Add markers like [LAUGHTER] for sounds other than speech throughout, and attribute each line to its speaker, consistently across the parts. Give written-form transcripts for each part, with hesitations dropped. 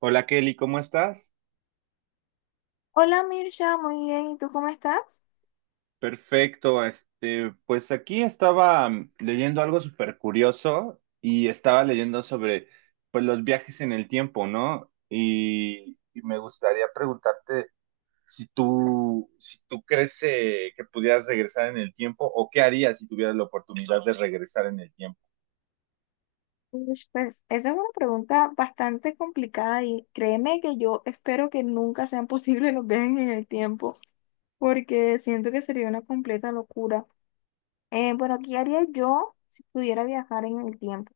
Speaker 1: Hola Kelly, ¿cómo estás?
Speaker 2: Hola Mircha, muy bien. ¿Y tú cómo estás?
Speaker 1: Perfecto, este, pues aquí estaba leyendo algo súper curioso y estaba leyendo sobre pues los viajes en el tiempo, ¿no? Y me gustaría preguntarte si tú crees que pudieras regresar en el tiempo o qué harías si tuvieras la oportunidad de regresar en el tiempo.
Speaker 2: Uy, pues esa es una pregunta bastante complicada y créeme que yo espero que nunca sean [LAUGHS] posibles los viajes en el tiempo porque siento que sería una completa locura. Bueno, ¿qué haría yo si pudiera viajar en el tiempo?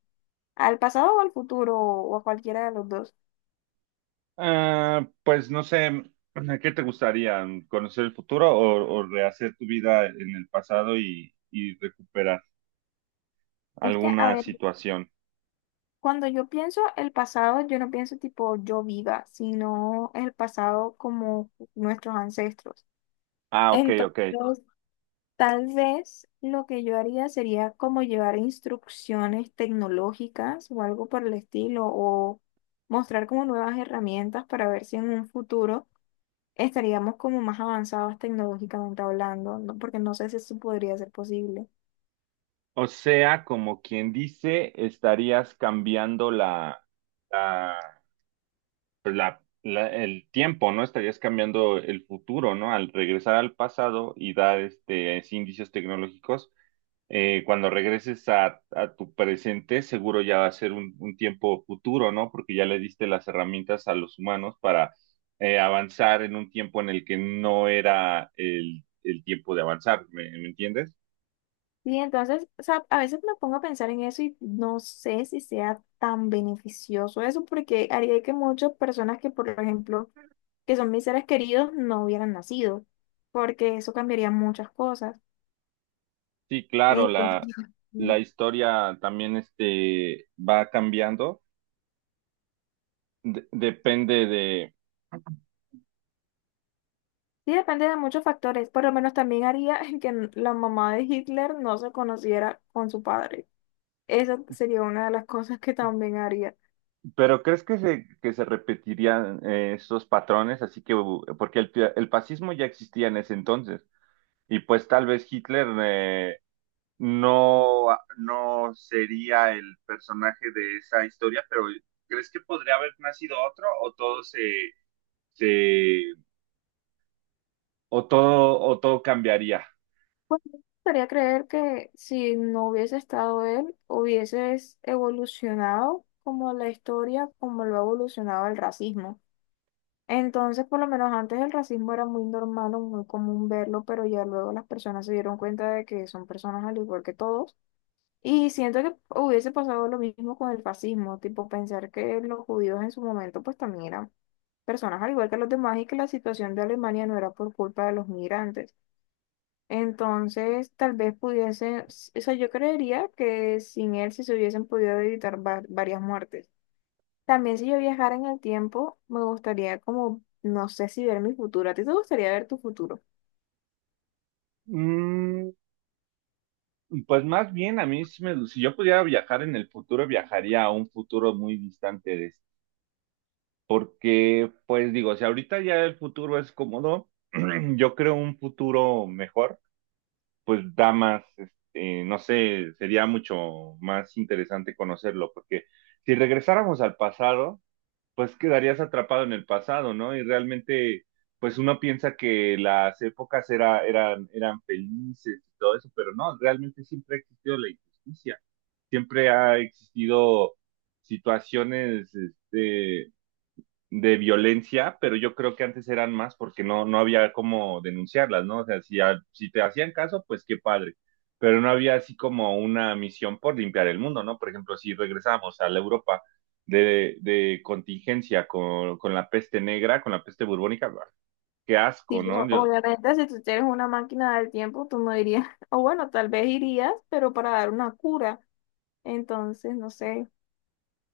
Speaker 2: ¿Al pasado o al futuro o a cualquiera de los dos?
Speaker 1: Ah, pues no sé, ¿a ¿qué te gustaría? ¿Conocer el futuro o rehacer tu vida en el pasado y recuperar
Speaker 2: Es que, a
Speaker 1: alguna
Speaker 2: ver,
Speaker 1: situación?
Speaker 2: cuando yo pienso el pasado, yo no pienso tipo yo viva, sino el pasado como nuestros ancestros.
Speaker 1: Ah, ok,
Speaker 2: Entonces,
Speaker 1: ok.
Speaker 2: tal vez lo que yo haría sería como llevar instrucciones tecnológicas o algo por el estilo, o mostrar como nuevas herramientas para ver si en un futuro estaríamos como más avanzados tecnológicamente hablando, ¿no? Porque no sé si eso podría ser posible.
Speaker 1: O sea, como quien dice, estarías cambiando la, el tiempo, ¿no? Estarías cambiando el futuro, ¿no? Al regresar al pasado y dar indicios tecnológicos, cuando regreses a tu presente, seguro ya va a ser un tiempo futuro, ¿no? Porque ya le diste las herramientas a los humanos para avanzar en un tiempo en el que no era el tiempo de avanzar, ¿ me entiendes?
Speaker 2: Y entonces, o sea, a veces me pongo a pensar en eso y no sé si sea tan beneficioso eso, porque haría que muchas personas que, por ejemplo, que son mis seres queridos, no hubieran nacido, porque eso cambiaría muchas cosas.
Speaker 1: Sí, claro,
Speaker 2: Entonces,
Speaker 1: la
Speaker 2: sí,
Speaker 1: historia también este, va cambiando, depende de.
Speaker 2: depende de muchos factores. Por lo menos también haría [LAUGHS] que la mamá de Hitler no se conociera con su padre. Esa sería una de las cosas que también haría.
Speaker 1: Pero ¿crees que se repetirían esos patrones? Así que, porque el fascismo ya existía en ese entonces, y pues tal vez Hitler no, ah, no sería el personaje de esa historia, pero ¿crees que podría haber nacido otro o todo se, o todo cambiaría?
Speaker 2: Pues me gustaría creer que si no hubiese estado él, hubieses evolucionado como la historia, como lo ha evolucionado el racismo. Entonces, por lo menos antes el racismo era muy normal o muy común verlo, pero ya luego las personas se dieron cuenta de que son personas al igual que todos. Y siento que hubiese pasado lo mismo con el fascismo, tipo pensar que los judíos en su momento pues también eran personas al igual que los demás y que la situación de Alemania no era por culpa de los migrantes. Entonces, tal vez pudiesen, o sea, yo creería que sin él sí se hubiesen podido evitar varias muertes. También si yo viajara en el tiempo, me gustaría como, no sé si ver mi futuro. ¿A ti te gustaría ver tu futuro?
Speaker 1: Mm, Pues más bien a mí, si yo pudiera viajar en el futuro, viajaría a un futuro muy distante de este. Porque, pues digo, si ahorita ya el futuro es cómodo, [CLEARS THROAT] yo creo un futuro mejor, pues da más, este, no sé, sería mucho más interesante conocerlo, porque si regresáramos al pasado, pues quedarías atrapado en el pasado, ¿no? Y realmente, pues uno piensa que las épocas eran felices y todo eso, pero no, realmente siempre ha existido la injusticia, siempre ha existido situaciones este, de violencia, pero yo creo que antes eran más porque no había cómo denunciarlas, ¿no? O sea, si te hacían caso, pues qué padre, pero no había así como una misión por limpiar el mundo, ¿no? Por ejemplo, si regresamos a la Europa de contingencia con la peste negra, con la peste burbónica, bah, qué
Speaker 2: Sí,
Speaker 1: asco, ¿no?
Speaker 2: pero
Speaker 1: Yo,
Speaker 2: obviamente si tú eres una máquina del tiempo, tú no irías, [LAUGHS] o bueno, tal vez irías, pero para dar una cura. Entonces, no sé.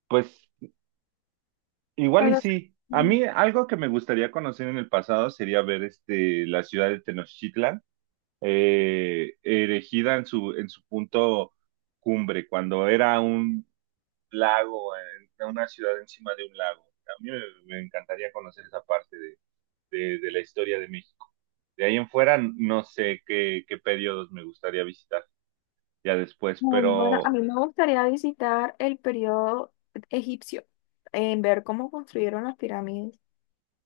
Speaker 1: pues igual
Speaker 2: O
Speaker 1: y
Speaker 2: sea,
Speaker 1: sí. A
Speaker 2: ujú.
Speaker 1: mí algo que me gustaría conocer en el pasado sería ver este, la ciudad de Tenochtitlan erigida en su punto cumbre, cuando era un lago, una ciudad encima de un lago. A mí me encantaría conocer esa parte de la historia de México. De ahí en fuera, no sé qué periodos me gustaría visitar ya después,
Speaker 2: Bueno, a
Speaker 1: pero
Speaker 2: mí me gustaría visitar el periodo egipcio, en ver cómo construyeron las pirámides.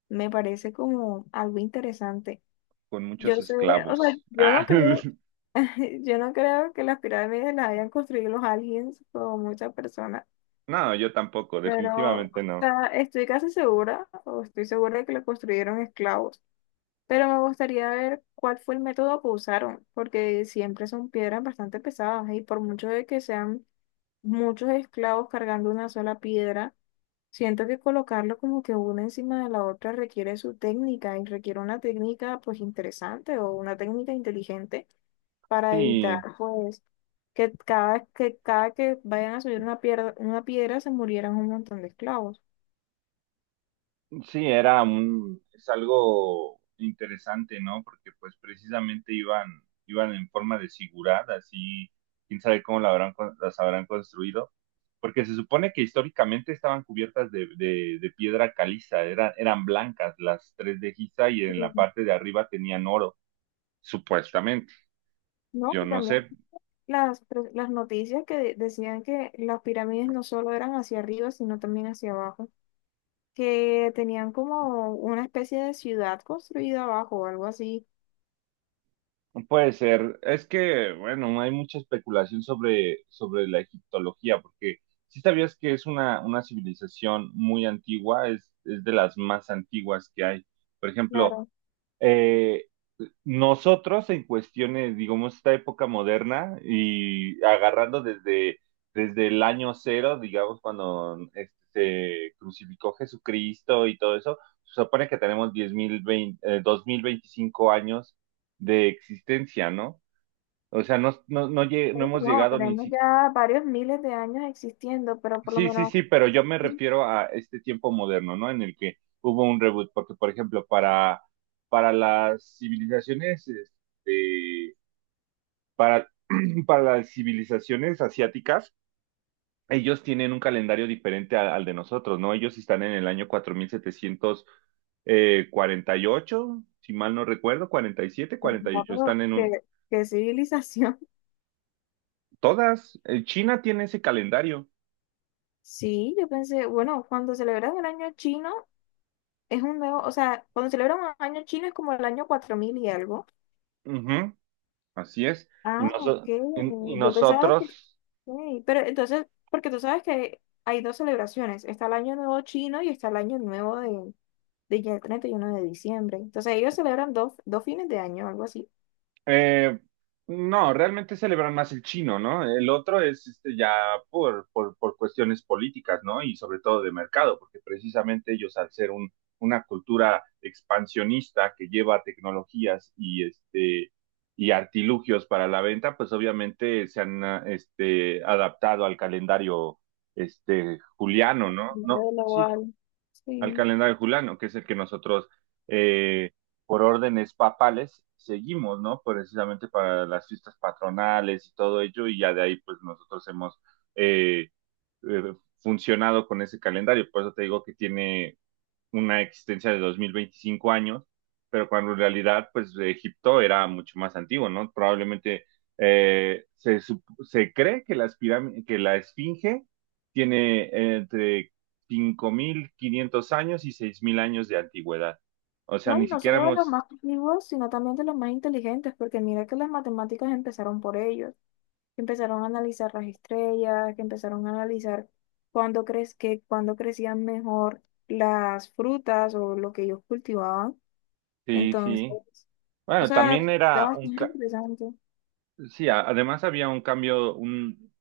Speaker 2: Me parece como algo interesante.
Speaker 1: con muchos
Speaker 2: Yo sé, o sea,
Speaker 1: esclavos.
Speaker 2: yo no creo,
Speaker 1: [LAUGHS]
Speaker 2: [LAUGHS] yo no creo que las pirámides las hayan construido los aliens o muchas personas,
Speaker 1: Ah, no, yo tampoco,
Speaker 2: pero o
Speaker 1: definitivamente no.
Speaker 2: sea, estoy casi segura, o estoy segura de que las construyeron esclavos. Pero me gustaría ver cuál fue el método que usaron, porque siempre son piedras bastante pesadas y por mucho de que sean muchos esclavos cargando una sola piedra, siento que colocarlo como que una encima de la otra requiere su técnica y requiere una técnica pues interesante o una técnica inteligente para evitar
Speaker 1: Sí,
Speaker 2: pues que cada que vayan a subir una piedra se murieran un montón de esclavos.
Speaker 1: sí, es algo interesante, ¿no? Porque pues precisamente iban en forma de zigurat, así, quién sabe cómo las habrán construido, porque se supone que históricamente estaban cubiertas de piedra caliza, eran blancas las tres de Giza y en la
Speaker 2: Y,
Speaker 1: parte de arriba tenían oro, supuestamente.
Speaker 2: no,
Speaker 1: Yo
Speaker 2: y
Speaker 1: no
Speaker 2: también
Speaker 1: sé.
Speaker 2: las, las noticias que decían que las pirámides no solo eran hacia arriba, sino también hacia abajo, que tenían como una especie de ciudad construida abajo o algo así.
Speaker 1: Puede ser. Es que, bueno, hay mucha especulación sobre la egiptología, porque si sabías que es una civilización muy antigua, es de las más antiguas que hay. Por ejemplo,
Speaker 2: Claro,
Speaker 1: eh, nosotros en cuestiones, digamos, esta época moderna y agarrando desde, desde el año cero, digamos, cuando este, se crucificó Jesucristo y todo eso, se supone que tenemos 10.000, 2025 años de existencia, ¿no? O sea, no, no, no, no
Speaker 2: claro que
Speaker 1: hemos
Speaker 2: no,
Speaker 1: llegado ni
Speaker 2: tenemos
Speaker 1: siquiera.
Speaker 2: ya varios miles de años existiendo, pero por lo
Speaker 1: Sí, sí,
Speaker 2: menos,
Speaker 1: sí, pero yo me refiero a este tiempo moderno, ¿no? En el que hubo un reboot, porque por ejemplo, para las civilizaciones, este, para, [CLEARS THROAT] para las civilizaciones asiáticas, ellos tienen un calendario diferente al de nosotros, ¿no? Ellos están en el año 4700 48, si mal no recuerdo, cuarenta y siete,
Speaker 2: pues,
Speaker 1: cuarenta y
Speaker 2: no,
Speaker 1: ocho.
Speaker 2: pero
Speaker 1: Están en un.
Speaker 2: ¿qué, qué civilización? [LAUGHS]
Speaker 1: Todas, China tiene ese calendario.
Speaker 2: Sí, yo pensé, bueno, cuando celebran el año chino es un nuevo, o sea, cuando celebran un año chino es como el año 4000 y algo.
Speaker 1: Ujú, así es. Y,
Speaker 2: Ah, ok.
Speaker 1: noso- y y
Speaker 2: Yo pensaba que...
Speaker 1: nosotros.
Speaker 2: Ok, pero entonces, porque tú sabes que hay dos celebraciones. Está el Año Nuevo chino y está el Año Nuevo de ya 31 de diciembre. Entonces ellos celebran dos, dos fines de año, algo así.
Speaker 1: Eh, no, realmente celebran más el chino, ¿no? El otro es este, ya por cuestiones políticas, ¿no? Y sobre todo de mercado, porque precisamente ellos al ser un, una cultura expansionista que lleva tecnologías y, este, y artilugios para la venta, pues obviamente se han este, adaptado al calendario este, juliano, ¿no? No,
Speaker 2: Primero de
Speaker 1: sí
Speaker 2: lo...
Speaker 1: al
Speaker 2: Sí.
Speaker 1: calendario juliano, que es el que nosotros, eh, por órdenes papales, seguimos, ¿no? Precisamente para las fiestas patronales y todo ello, y ya de ahí, pues nosotros hemos eh, funcionado con ese calendario. Por eso te digo que tiene una existencia de 2025 años, pero cuando en realidad, pues Egipto era mucho más antiguo, ¿no? Probablemente eh, se, sup- se cree que la Esfinge tiene entre 5500 años y 6000 años de antigüedad. O sea,
Speaker 2: Bueno,
Speaker 1: ni
Speaker 2: no
Speaker 1: siquiera
Speaker 2: solo de los
Speaker 1: hemos.
Speaker 2: más creativos, sino también de los más inteligentes, porque mira que las matemáticas empezaron por ellos, que empezaron a analizar las estrellas, que empezaron a analizar cuándo crees que cuándo crecían mejor las frutas o lo que ellos cultivaban.
Speaker 1: Sí,
Speaker 2: Entonces,
Speaker 1: sí.
Speaker 2: o
Speaker 1: Bueno,
Speaker 2: sea,
Speaker 1: también
Speaker 2: está
Speaker 1: era un.
Speaker 2: bastante
Speaker 1: Ca.
Speaker 2: interesante.
Speaker 1: Sí, además había un cambio, un,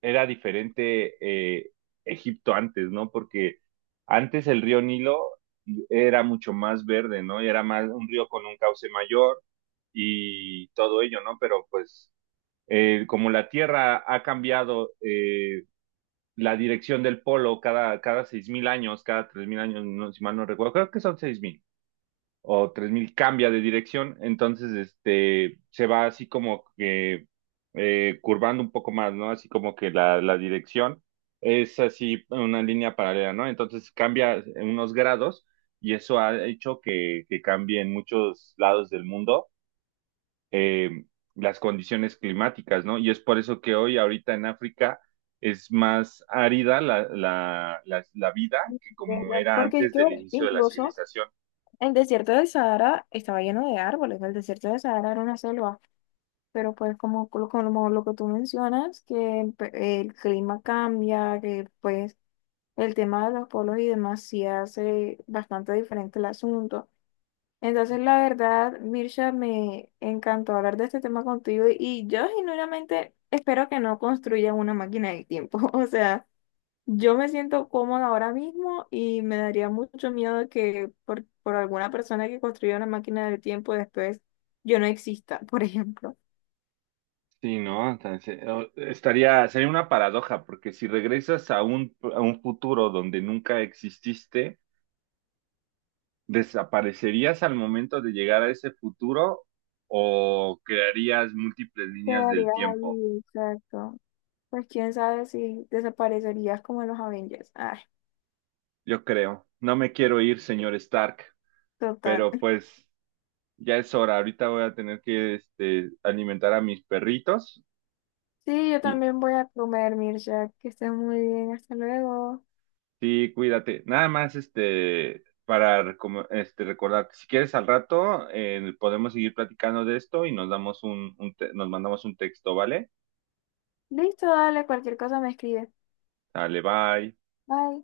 Speaker 1: era diferente eh, Egipto antes, ¿no? Porque antes el río Nilo era mucho más verde, ¿no? Y era más un río con un cauce mayor y todo ello, ¿no? Pero pues como la Tierra ha cambiado la dirección del polo cada 6000 años, cada 3000 años, no, si mal no recuerdo, creo que son 6000 o 3000 cambia de dirección, entonces este se va así como que curvando un poco más, ¿no? Así como que la dirección es así una línea paralela, ¿no? Entonces cambia unos grados y eso ha hecho que cambie en muchos lados del mundo eh, las condiciones climáticas, ¿no? Y es por eso que hoy, ahorita en África, es más árida la vida que
Speaker 2: ¿De
Speaker 1: como
Speaker 2: verdad?
Speaker 1: era
Speaker 2: Porque es
Speaker 1: antes
Speaker 2: que
Speaker 1: del inicio de la
Speaker 2: incluso
Speaker 1: civilización.
Speaker 2: el desierto del Sahara estaba lleno de árboles, el desierto del Sahara era una selva, pero pues como, como lo que tú mencionas, que el clima cambia, que pues el tema de los polos y demás sí hace bastante diferente el asunto. Entonces, la verdad, Mirsha, me encantó hablar de este tema contigo y yo genuinamente espero que no construyan una máquina del tiempo, [LAUGHS] o sea... Yo me siento cómoda ahora mismo y me daría mucho miedo que por alguna persona que construya una máquina del tiempo después yo no exista, [LAUGHS] por ejemplo.
Speaker 1: Sí, ¿no? Entonces, sería una paradoja, porque si regresas a un futuro donde nunca exististe, ¿desaparecerías al momento de llegar a ese futuro o crearías múltiples líneas del
Speaker 2: Quedarías
Speaker 1: tiempo?
Speaker 2: ahí, exacto. Pues quién sabe si desaparecerías como en los Avengers. Ay,
Speaker 1: Yo creo. No me quiero ir, señor Stark,
Speaker 2: total.
Speaker 1: pero
Speaker 2: [LAUGHS]
Speaker 1: pues ya es hora. Ahorita voy a tener que este, alimentar a mis perritos.
Speaker 2: Sí, yo también voy a comer, Mircea. Que estés muy bien. Hasta luego.
Speaker 1: Sí, cuídate. Nada más, este, para recordarte, si quieres al rato, podemos seguir platicando de esto y nos damos nos mandamos un texto, ¿vale?
Speaker 2: Listo, dale, cualquier cosa me escribes.
Speaker 1: Dale, bye.
Speaker 2: Bye.